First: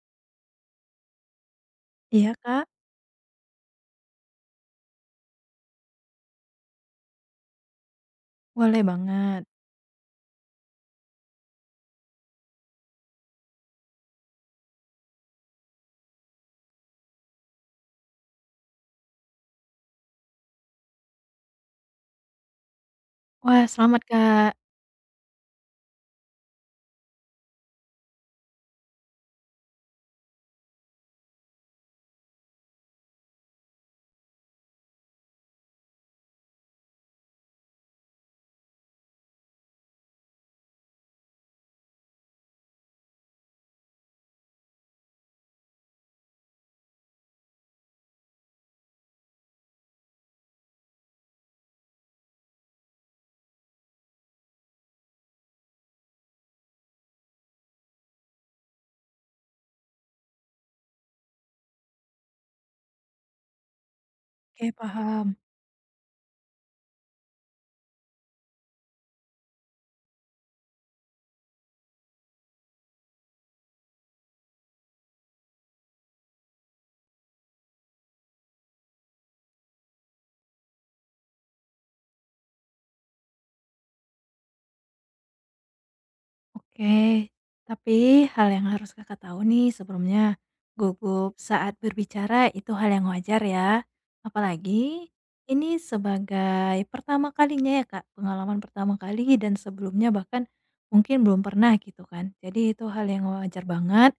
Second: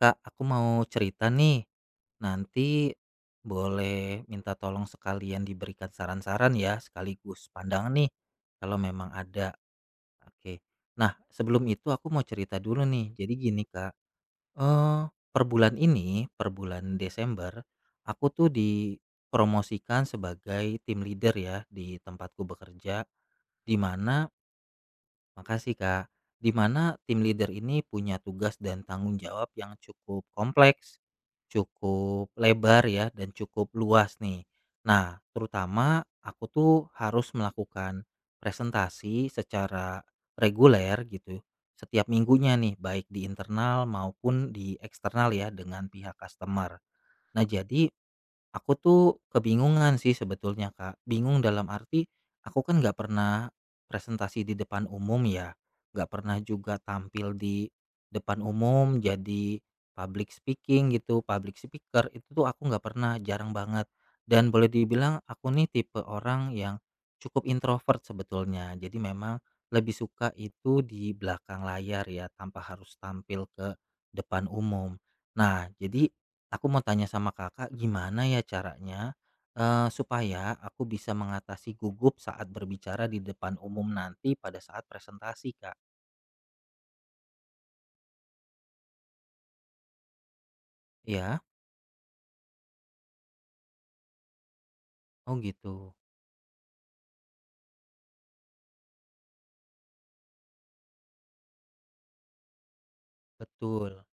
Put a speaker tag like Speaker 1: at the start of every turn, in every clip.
Speaker 1: Kak, aku mau cerita nih.
Speaker 2: Iya Kak,
Speaker 1: Nanti boleh minta tolong sekalian diberikan saran-saran ya, sekaligus pandangan nih kalau
Speaker 2: boleh
Speaker 1: memang
Speaker 2: banget.
Speaker 1: ada. Oke. Nah, sebelum itu aku mau cerita dulu nih. Jadi gini, Kak. Eh, per bulan ini, per bulan Desember, aku tuh dipromosikan sebagai tim leader ya di tempatku bekerja.
Speaker 2: Wah
Speaker 1: Di
Speaker 2: selamat
Speaker 1: mana
Speaker 2: Kak,
Speaker 1: Makasih, Kak. Di mana tim leader ini punya tugas dan tanggung jawab yang cukup kompleks, cukup lebar ya, dan cukup luas nih. Nah, terutama aku tuh harus melakukan presentasi secara reguler gitu setiap minggunya nih, baik di internal maupun di eksternal ya dengan pihak customer. Nah, jadi aku tuh kebingungan sih sebetulnya, Kak. Bingung dalam arti, aku kan nggak pernah presentasi di depan umum ya, nggak pernah juga tampil di depan umum, jadi public speaking gitu, public speaker itu tuh aku nggak pernah, jarang banget. Dan
Speaker 2: oke
Speaker 1: boleh dibilang
Speaker 2: paham.
Speaker 1: aku nih tipe orang yang cukup introvert sebetulnya. Jadi memang lebih suka itu di belakang layar ya, tanpa harus tampil ke depan umum. Nah, jadi aku mau tanya sama kakak, gimana ya caranya supaya aku bisa mengatasi gugup saat berbicara di depan umum nanti pada saat presentasi, Kak?
Speaker 2: Oke, tapi hal yang harus Kakak tahu nih sebelumnya, gugup
Speaker 1: Ya,
Speaker 2: saat berbicara itu hal yang wajar ya. Apalagi
Speaker 1: oh
Speaker 2: ini
Speaker 1: gitu,
Speaker 2: sebagai pertama kalinya ya Kak, pengalaman pertama kali dan sebelumnya bahkan mungkin belum pernah gitu kan. Jadi itu hal yang wajar
Speaker 1: betul.
Speaker 2: banget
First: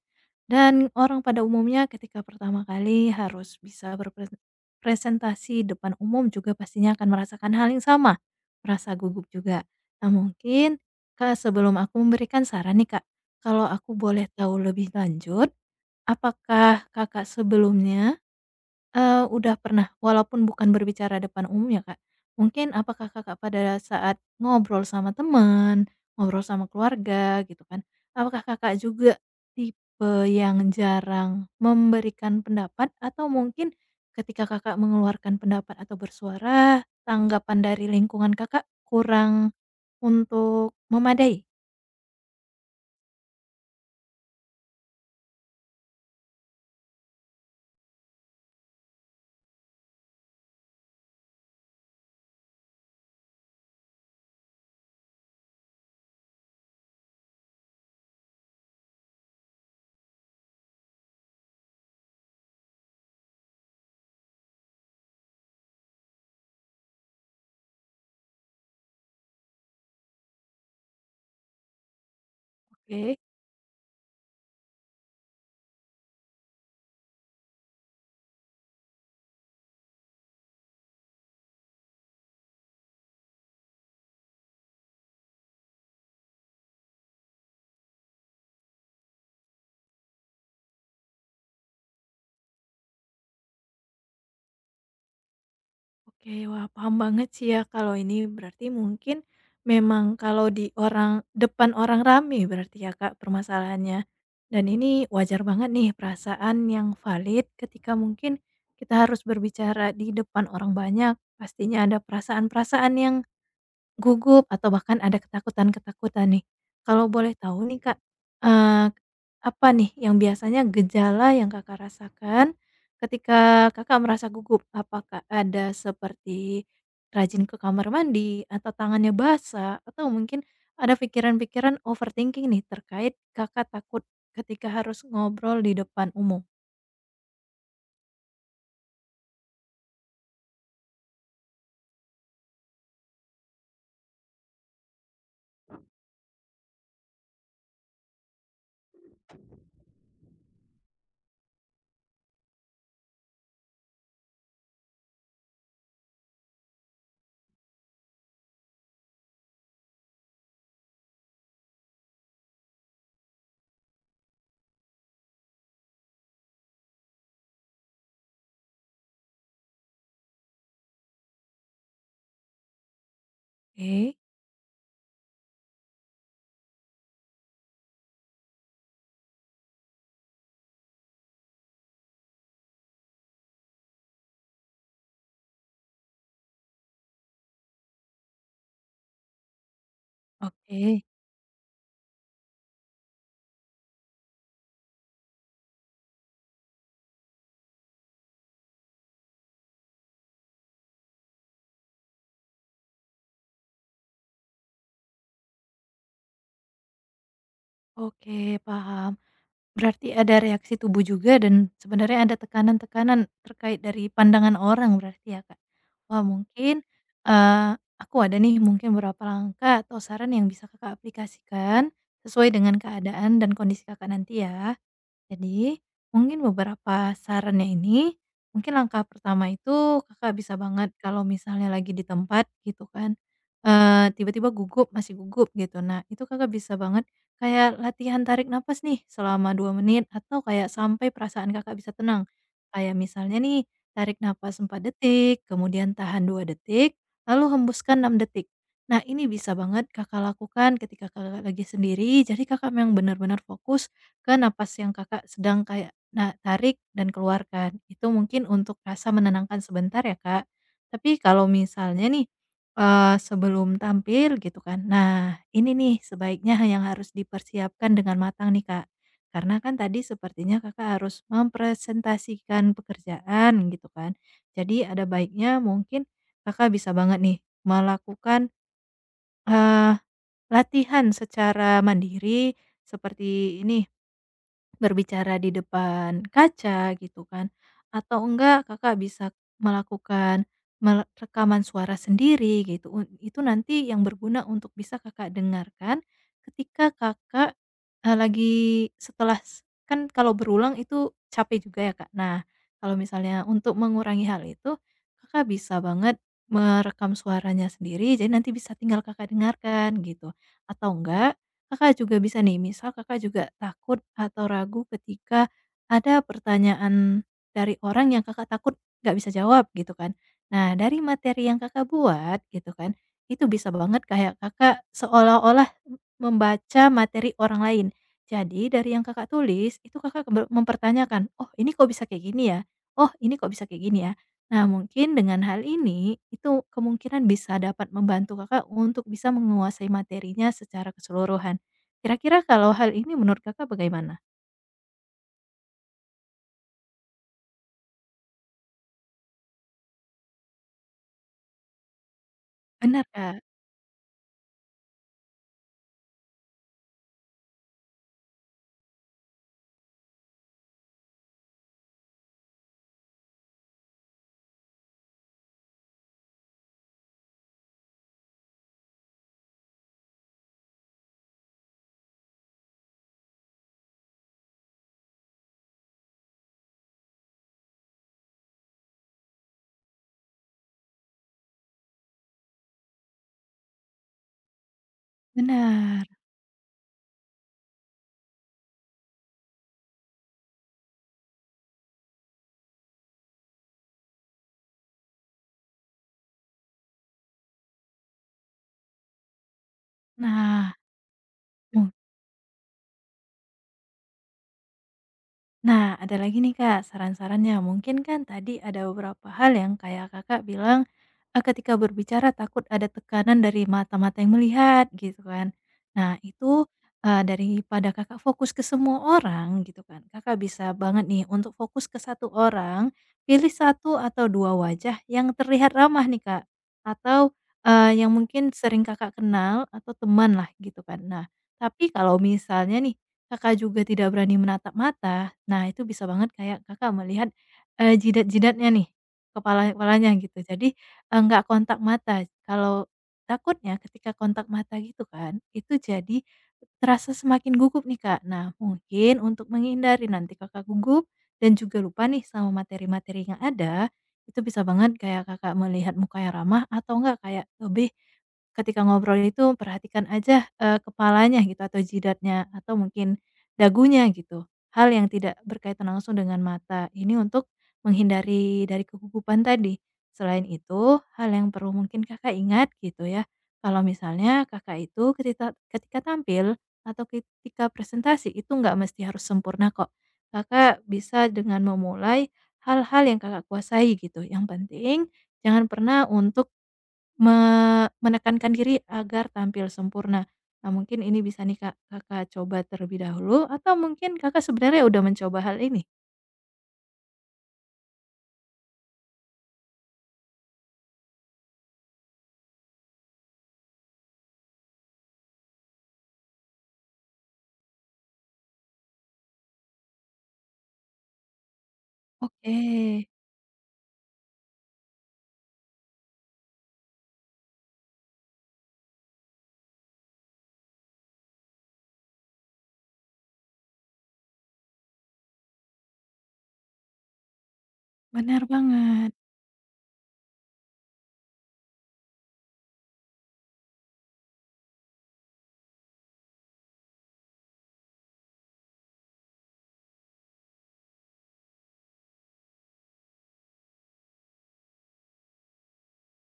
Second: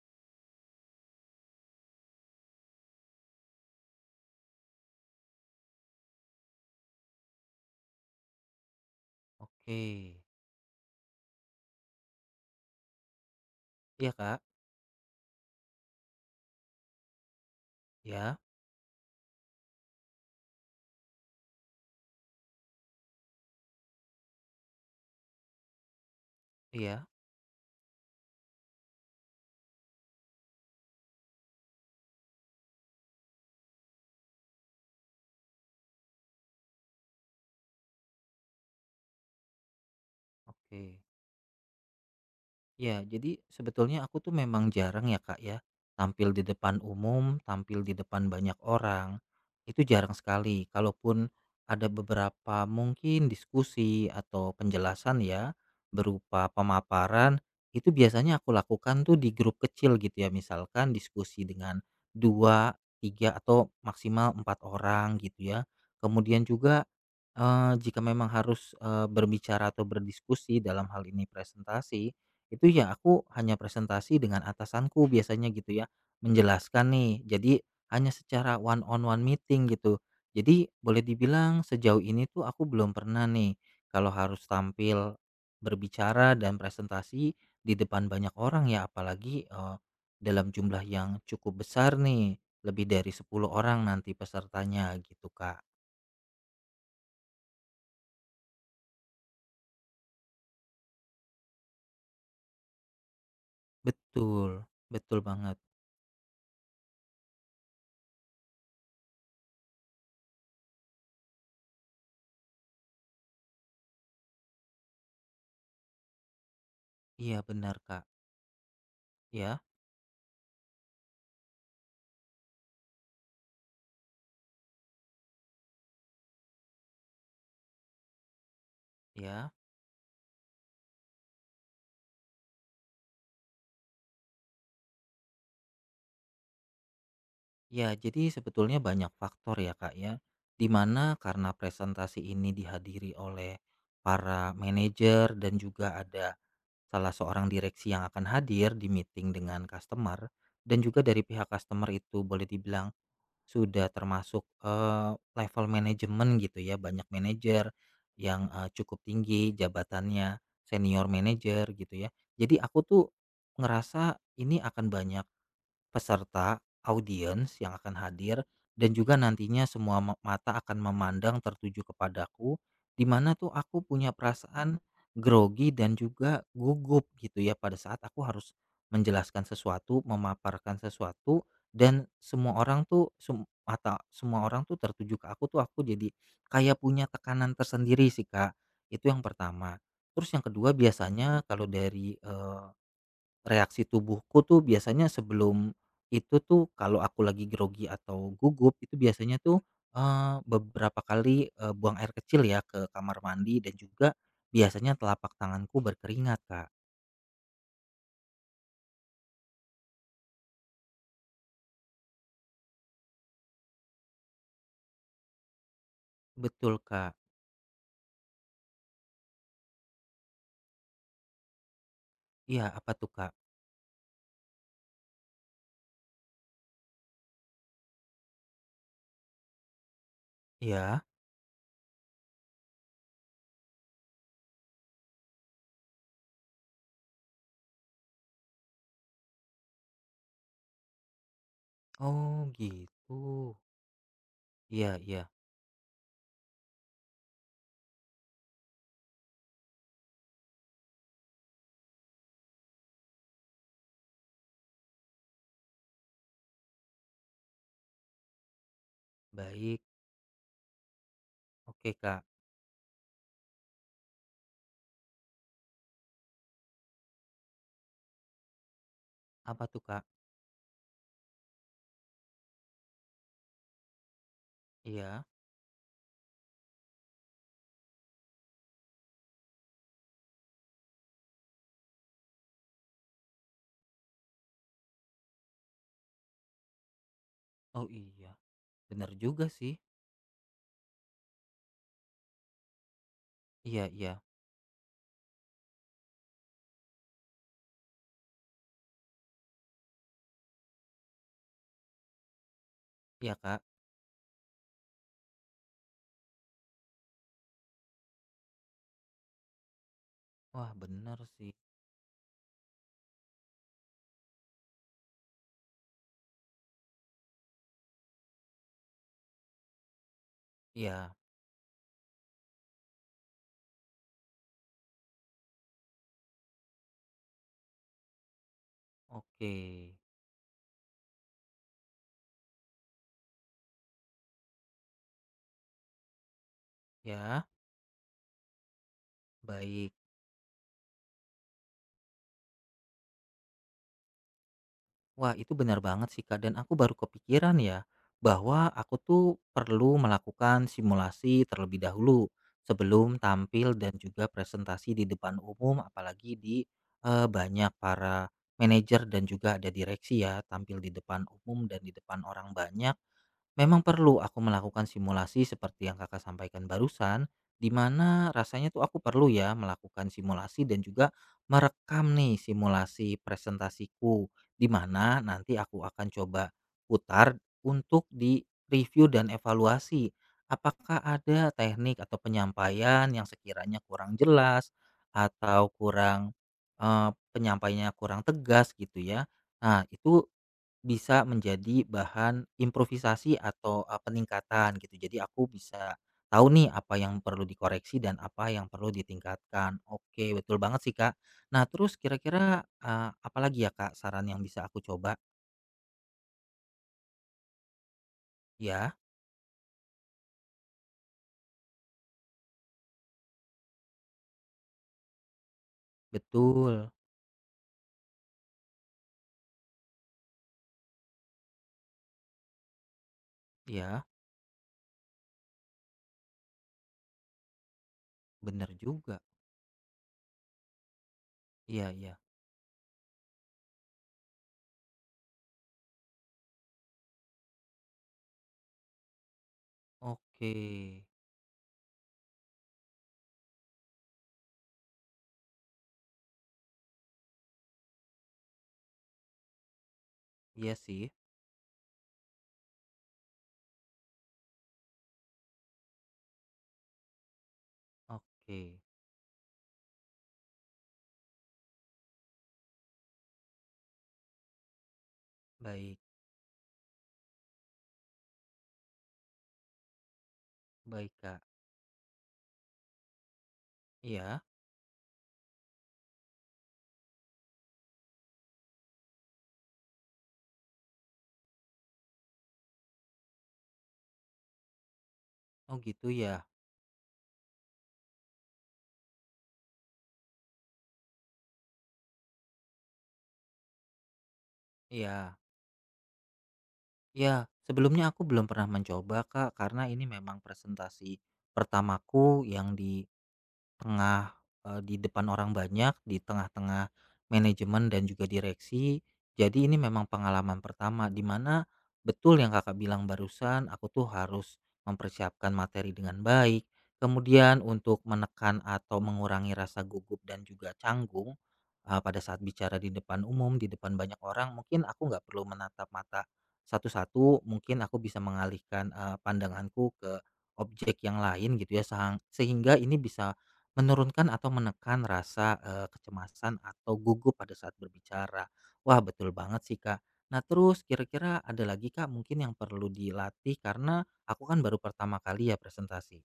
Speaker 2: dan orang pada umumnya ketika pertama kali harus bisa berpresentasi depan umum juga pastinya akan merasakan hal yang sama, merasa gugup juga.
Speaker 1: Oke,
Speaker 2: Nah mungkin Kak, sebelum aku memberikan saran nih Kak, kalau aku
Speaker 1: iya
Speaker 2: boleh
Speaker 1: Kak,
Speaker 2: tahu lebih lanjut, apakah Kakak sebelumnya,
Speaker 1: ya,
Speaker 2: udah pernah walaupun bukan berbicara depan umum ya Kak, mungkin apakah Kakak pada saat ngobrol sama teman, ngobrol sama
Speaker 1: iya,
Speaker 2: keluarga gitu kan, apakah Kakak juga tipe yang jarang memberikan pendapat atau mungkin ketika Kakak mengeluarkan pendapat atau bersuara, tanggapan dari lingkungan Kakak kurang untuk
Speaker 1: oke.
Speaker 2: memadai?
Speaker 1: Ya, jadi sebetulnya aku tuh memang jarang ya Kak ya, tampil di depan umum, tampil di depan banyak orang, itu jarang sekali. Kalaupun ada beberapa mungkin diskusi atau penjelasan ya, berupa pemaparan, itu biasanya aku lakukan tuh di grup kecil gitu ya, misalkan diskusi dengan dua, tiga, atau maksimal empat orang gitu ya. Kemudian juga jika memang harus, berbicara atau berdiskusi dalam hal ini presentasi, itu ya
Speaker 2: Oke
Speaker 1: aku hanya presentasi dengan atasanku biasanya gitu ya, menjelaskan nih. Jadi hanya secara one on one meeting gitu. Jadi boleh dibilang sejauh ini tuh aku belum pernah nih kalau harus tampil berbicara dan presentasi di depan banyak orang ya apalagi, dalam jumlah yang cukup besar nih, lebih dari 10 orang nanti pesertanya gitu, Kak.
Speaker 2: oke. Wah, paham banget sih ya kalau ini berarti mungkin memang kalau di orang depan orang rame berarti ya, Kak, permasalahannya.
Speaker 1: Betul,
Speaker 2: Dan ini
Speaker 1: betul
Speaker 2: wajar
Speaker 1: banget.
Speaker 2: banget nih perasaan yang valid ketika mungkin kita harus berbicara di depan orang banyak, pastinya ada perasaan-perasaan yang gugup atau bahkan ada ketakutan-ketakutan nih. Kalau boleh
Speaker 1: Iya
Speaker 2: tahu
Speaker 1: benar
Speaker 2: nih Kak,
Speaker 1: Kak.
Speaker 2: eee,
Speaker 1: Ya,
Speaker 2: apa nih yang biasanya gejala yang Kakak rasakan ketika Kakak merasa gugup? Apakah ada seperti rajin ke kamar mandi, atau tangannya
Speaker 1: ya.
Speaker 2: basah, atau mungkin ada pikiran-pikiran overthinking nih terkait Kakak takut ketika harus ngobrol di depan umum?
Speaker 1: Ya, jadi sebetulnya banyak faktor ya Kak ya, dimana karena presentasi ini dihadiri oleh para manajer dan juga ada salah seorang direksi yang akan hadir di meeting dengan customer dan juga dari pihak customer itu boleh dibilang sudah termasuk, level manajemen gitu ya, banyak manajer yang, cukup tinggi jabatannya, senior manajer gitu ya. Jadi aku tuh ngerasa ini akan banyak peserta, audiens yang akan hadir, dan juga nantinya semua mata akan memandang tertuju kepadaku, di mana tuh aku punya
Speaker 2: Oke.
Speaker 1: perasaan grogi dan juga gugup gitu ya pada saat aku harus menjelaskan sesuatu, memaparkan sesuatu, dan semua orang tuh sem- mata semua orang tuh tertuju ke aku tuh aku jadi kayak punya tekanan tersendiri sih, Kak. Itu yang pertama. Terus yang kedua
Speaker 2: Oke.
Speaker 1: biasanya kalau dari reaksi tubuhku tuh biasanya sebelum itu tuh kalau aku lagi grogi atau gugup itu biasanya tuh, beberapa kali, buang air kecil ya ke kamar mandi dan juga biasanya telapak tanganku berkeringat, Kak.
Speaker 2: Oke, paham. Berarti ada reaksi tubuh juga dan sebenarnya ada tekanan-tekanan terkait dari pandangan orang berarti ya, Kak? Wah
Speaker 1: Betul,
Speaker 2: mungkin,
Speaker 1: Kak.
Speaker 2: eee, aku ada nih mungkin beberapa langkah atau saran yang bisa Kakak aplikasikan sesuai
Speaker 1: Iya,
Speaker 2: dengan
Speaker 1: apa tuh, Kak?
Speaker 2: keadaan dan kondisi Kakak nanti ya. Jadi, mungkin beberapa sarannya ini, mungkin langkah pertama itu Kakak bisa banget
Speaker 1: Iya?
Speaker 2: kalau misalnya lagi di tempat gitu kan, tiba-tiba gugup, masih gugup gitu. Nah, itu Kakak bisa banget kayak latihan tarik nafas nih selama 2 menit atau kayak sampai perasaan Kakak bisa tenang.
Speaker 1: Oh,
Speaker 2: Kayak misalnya
Speaker 1: gitu.
Speaker 2: nih, tarik nafas empat
Speaker 1: Iya iya,
Speaker 2: detik, kemudian tahan 2 detik, lalu hembuskan 6 detik. Nah, ini bisa banget Kakak lakukan ketika Kakak lagi sendiri, jadi Kakak memang benar-benar fokus ke napas yang Kakak sedang kayak na tarik dan keluarkan. Itu mungkin untuk rasa menenangkan
Speaker 1: baik.
Speaker 2: sebentar ya, Kak. Tapi kalau
Speaker 1: Oke,
Speaker 2: misalnya
Speaker 1: Kak.
Speaker 2: nih, sebelum tampil gitu kan, nah ini nih sebaiknya yang harus dipersiapkan dengan matang nih, Kak. Karena
Speaker 1: Apa
Speaker 2: kan
Speaker 1: tuh,
Speaker 2: tadi
Speaker 1: Kak?
Speaker 2: sepertinya Kakak harus mempresentasikan pekerjaan gitu kan. Jadi ada
Speaker 1: Iya.
Speaker 2: baiknya mungkin Kakak bisa banget nih melakukan, eee, latihan secara mandiri seperti ini berbicara di depan kaca gitu kan,
Speaker 1: Oh,
Speaker 2: atau
Speaker 1: iya,
Speaker 2: enggak Kakak
Speaker 1: benar
Speaker 2: bisa
Speaker 1: juga sih.
Speaker 2: melakukan mele rekaman suara sendiri gitu, un itu
Speaker 1: Iya
Speaker 2: nanti yang
Speaker 1: iya.
Speaker 2: berguna untuk bisa Kakak dengarkan ketika Kakak, lagi setelah s kan kalau berulang itu capek juga ya, Kak. Nah, kalau
Speaker 1: Iya,
Speaker 2: misalnya
Speaker 1: Kak.
Speaker 2: untuk mengurangi hal itu, Kakak bisa banget merekam suaranya sendiri, jadi nanti bisa tinggal Kakak dengarkan gitu.
Speaker 1: Wah,
Speaker 2: Atau
Speaker 1: benar
Speaker 2: enggak
Speaker 1: sih.
Speaker 2: Kakak juga bisa nih, misal Kakak juga takut atau ragu ketika ada pertanyaan dari orang yang Kakak takut nggak bisa jawab gitu kan. Nah, dari
Speaker 1: Iya.
Speaker 2: materi yang Kakak buat gitu kan, itu bisa banget kayak Kakak seolah-olah membaca materi orang lain. Jadi dari yang Kakak
Speaker 1: Oke.
Speaker 2: tulis itu Kakak ber- mempertanyakan, "Oh, ini kok bisa kayak gini ya? Oh, ini kok bisa kayak gini ya?" Nah, mungkin dengan hal ini itu kemungkinan
Speaker 1: Ya?
Speaker 2: bisa dapat membantu Kakak untuk bisa menguasai
Speaker 1: Baik.
Speaker 2: materinya secara keseluruhan. Kira-kira kalau hal ini menurut Kakak bagaimana?
Speaker 1: Wah, itu benar banget sih Kak dan aku baru kepikiran ya bahwa aku tuh perlu melakukan simulasi terlebih dahulu
Speaker 2: Benar,
Speaker 1: sebelum
Speaker 2: Kak,
Speaker 1: tampil dan juga presentasi di depan umum apalagi di banyak para manajer dan juga ada direksi ya tampil di depan umum dan di depan orang banyak. Memang perlu aku melakukan simulasi seperti yang Kakak sampaikan barusan, di mana rasanya tuh aku perlu ya melakukan simulasi dan juga merekam nih simulasi presentasiku, di mana nanti aku akan coba putar untuk di review dan evaluasi. Apakah ada teknik atau penyampaian yang sekiranya kurang jelas atau
Speaker 2: benar.
Speaker 1: kurang eh, penyampaiannya kurang tegas gitu ya? Nah itu bisa menjadi bahan improvisasi atau, peningkatan gitu. Jadi aku bisa tahu nih apa yang perlu dikoreksi dan apa yang perlu ditingkatkan. Oke, betul
Speaker 2: Nah,
Speaker 1: banget sih, Kak. Nah
Speaker 2: mu
Speaker 1: terus kira-kira, apa lagi ya, Kak, saran yang bisa aku coba?
Speaker 2: nah, ada lagi nih Kak, saran-sarannya. Mungkin kan tadi ada
Speaker 1: Ya,
Speaker 2: beberapa hal yang kayak Kakak bilang, ketika berbicara takut ada tekanan dari mata-mata yang melihat, gitu kan. Nah, itu,
Speaker 1: betul.
Speaker 2: daripada Kakak fokus ke semua orang, gitu kan, Kakak bisa banget nih untuk fokus ke satu orang, pilih satu
Speaker 1: Ya
Speaker 2: atau 2 wajah yang terlihat ramah nih Kak, atau, yang mungkin
Speaker 1: bener
Speaker 2: sering Kakak
Speaker 1: juga.
Speaker 2: kenal atau teman lah gitu kan. Nah, tapi
Speaker 1: Iya iya.
Speaker 2: kalau misalnya nih, Kakak juga tidak berani menatap mata, nah itu bisa banget kayak Kakak melihat, jidat-jidatnya nih, kepala-kepalanya gitu.
Speaker 1: Oke.
Speaker 2: Jadi, nggak kontak mata. Kalau takutnya ketika kontak mata gitu kan, itu jadi terasa semakin gugup nih, Kak. Nah, mungkin untuk menghindari nanti Kakak
Speaker 1: Iya
Speaker 2: gugup
Speaker 1: sih.
Speaker 2: dan juga lupa nih sama materi-materi yang ada, itu bisa banget kayak Kakak melihat muka yang ramah atau enggak kayak lebih
Speaker 1: Oke.
Speaker 2: ketika ngobrol itu perhatikan aja, kepalanya gitu atau jidatnya atau mungkin dagunya gitu. Hal yang tidak berkaitan
Speaker 1: Baik
Speaker 2: langsung dengan mata, ini untuk menghindari dari kegugupan tadi. Selain itu,
Speaker 1: baik,
Speaker 2: hal
Speaker 1: Kak.
Speaker 2: yang perlu mungkin Kakak ingat gitu ya, kalau
Speaker 1: Iya.
Speaker 2: misalnya Kakak itu ketika ketika tampil atau ketika presentasi itu nggak mesti harus sempurna kok. Kakak bisa dengan memulai hal-hal yang Kakak kuasai gitu. Yang penting jangan
Speaker 1: Oh
Speaker 2: pernah
Speaker 1: gitu ya?
Speaker 2: untuk me menekankan diri agar tampil sempurna. Nah, mungkin ini bisa nih, Kak, Kakak coba terlebih dahulu atau mungkin Kakak sebenarnya udah
Speaker 1: Iya.
Speaker 2: mencoba hal ini?
Speaker 1: Ya, sebelumnya aku belum pernah mencoba Kak, karena ini memang presentasi pertamaku yang Tengah, di depan orang banyak, di tengah-tengah manajemen dan juga direksi. Jadi ini memang pengalaman pertama di mana betul yang
Speaker 2: Oke,
Speaker 1: Kakak bilang barusan, aku tuh harus mempersiapkan materi dengan baik. Kemudian untuk menekan atau mengurangi rasa gugup dan juga canggung, pada saat bicara di depan umum, di depan banyak orang, mungkin aku nggak perlu menatap mata satu-satu, mungkin aku bisa
Speaker 2: benar
Speaker 1: mengalihkan,
Speaker 2: banget.
Speaker 1: pandanganku ke objek yang lain gitu ya, sehingga ini bisa menurunkan atau menekan rasa, kecemasan atau gugup pada saat berbicara. Wah, betul banget sih, Kak. Nah, terus kira-kira ada lagi, Kak, mungkin yang perlu dilatih karena aku kan baru pertama kali ya presentasi?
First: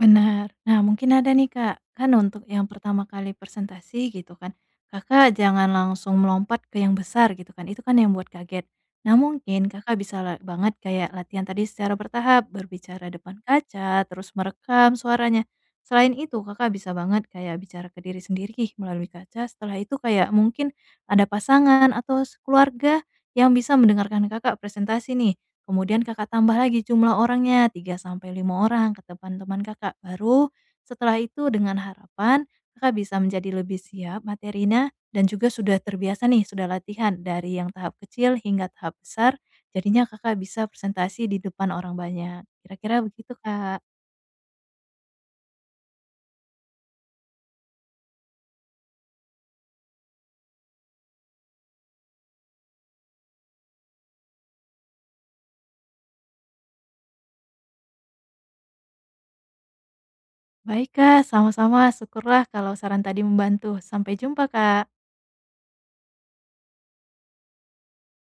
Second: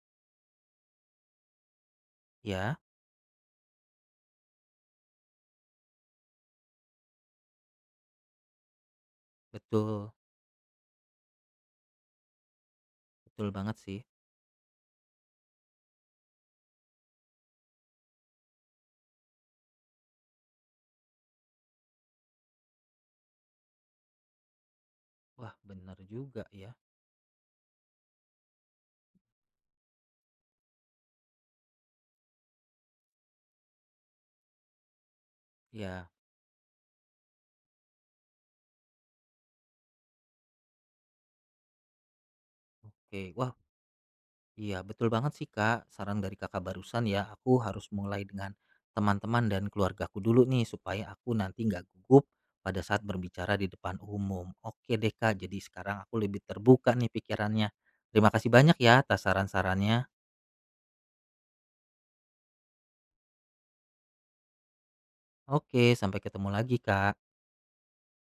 Speaker 2: Benar. Nah, mungkin ada nih, Kak, kan untuk yang
Speaker 1: Ya,
Speaker 2: pertama kali presentasi gitu kan, Kakak jangan langsung melompat ke yang besar gitu kan, itu kan yang buat kaget. Nah, mungkin Kakak
Speaker 1: betul,
Speaker 2: bisa la banget kayak latihan tadi secara bertahap, berbicara depan
Speaker 1: betul banget sih.
Speaker 2: kaca, terus merekam suaranya. Selain itu, Kakak bisa banget kayak bicara ke diri sendiri melalui kaca, setelah itu kayak mungkin ada pasangan atau keluarga yang bisa mendengarkan Kakak presentasi nih,
Speaker 1: Wah, bener
Speaker 2: kemudian Kakak
Speaker 1: juga
Speaker 2: tambah
Speaker 1: ya.
Speaker 2: lagi jumlah orangnya 3 sampai 5 orang ke teman-teman Kakak. Baru setelah itu dengan harapan Kakak bisa menjadi lebih siap materinya dan juga sudah
Speaker 1: Ya
Speaker 2: terbiasa nih, sudah latihan dari yang tahap kecil hingga tahap besar, jadinya Kakak bisa presentasi di depan orang banyak. Kira-kira begitu,
Speaker 1: oke. Wah,
Speaker 2: Kak.
Speaker 1: iya, betul banget sih Kak. Saran dari Kakak barusan ya, aku harus mulai dengan teman-teman dan keluargaku dulu nih supaya aku nanti nggak gugup pada saat berbicara di depan umum. Oke deh Kak, jadi sekarang aku lebih terbuka nih pikirannya. Terima kasih banyak ya atas saran-sarannya.
Speaker 2: Baik, Kak, sama-sama, syukurlah kalau saran tadi membantu. Sampai jumpa, Kak.
Speaker 1: Oke, sampai ketemu lagi Kak.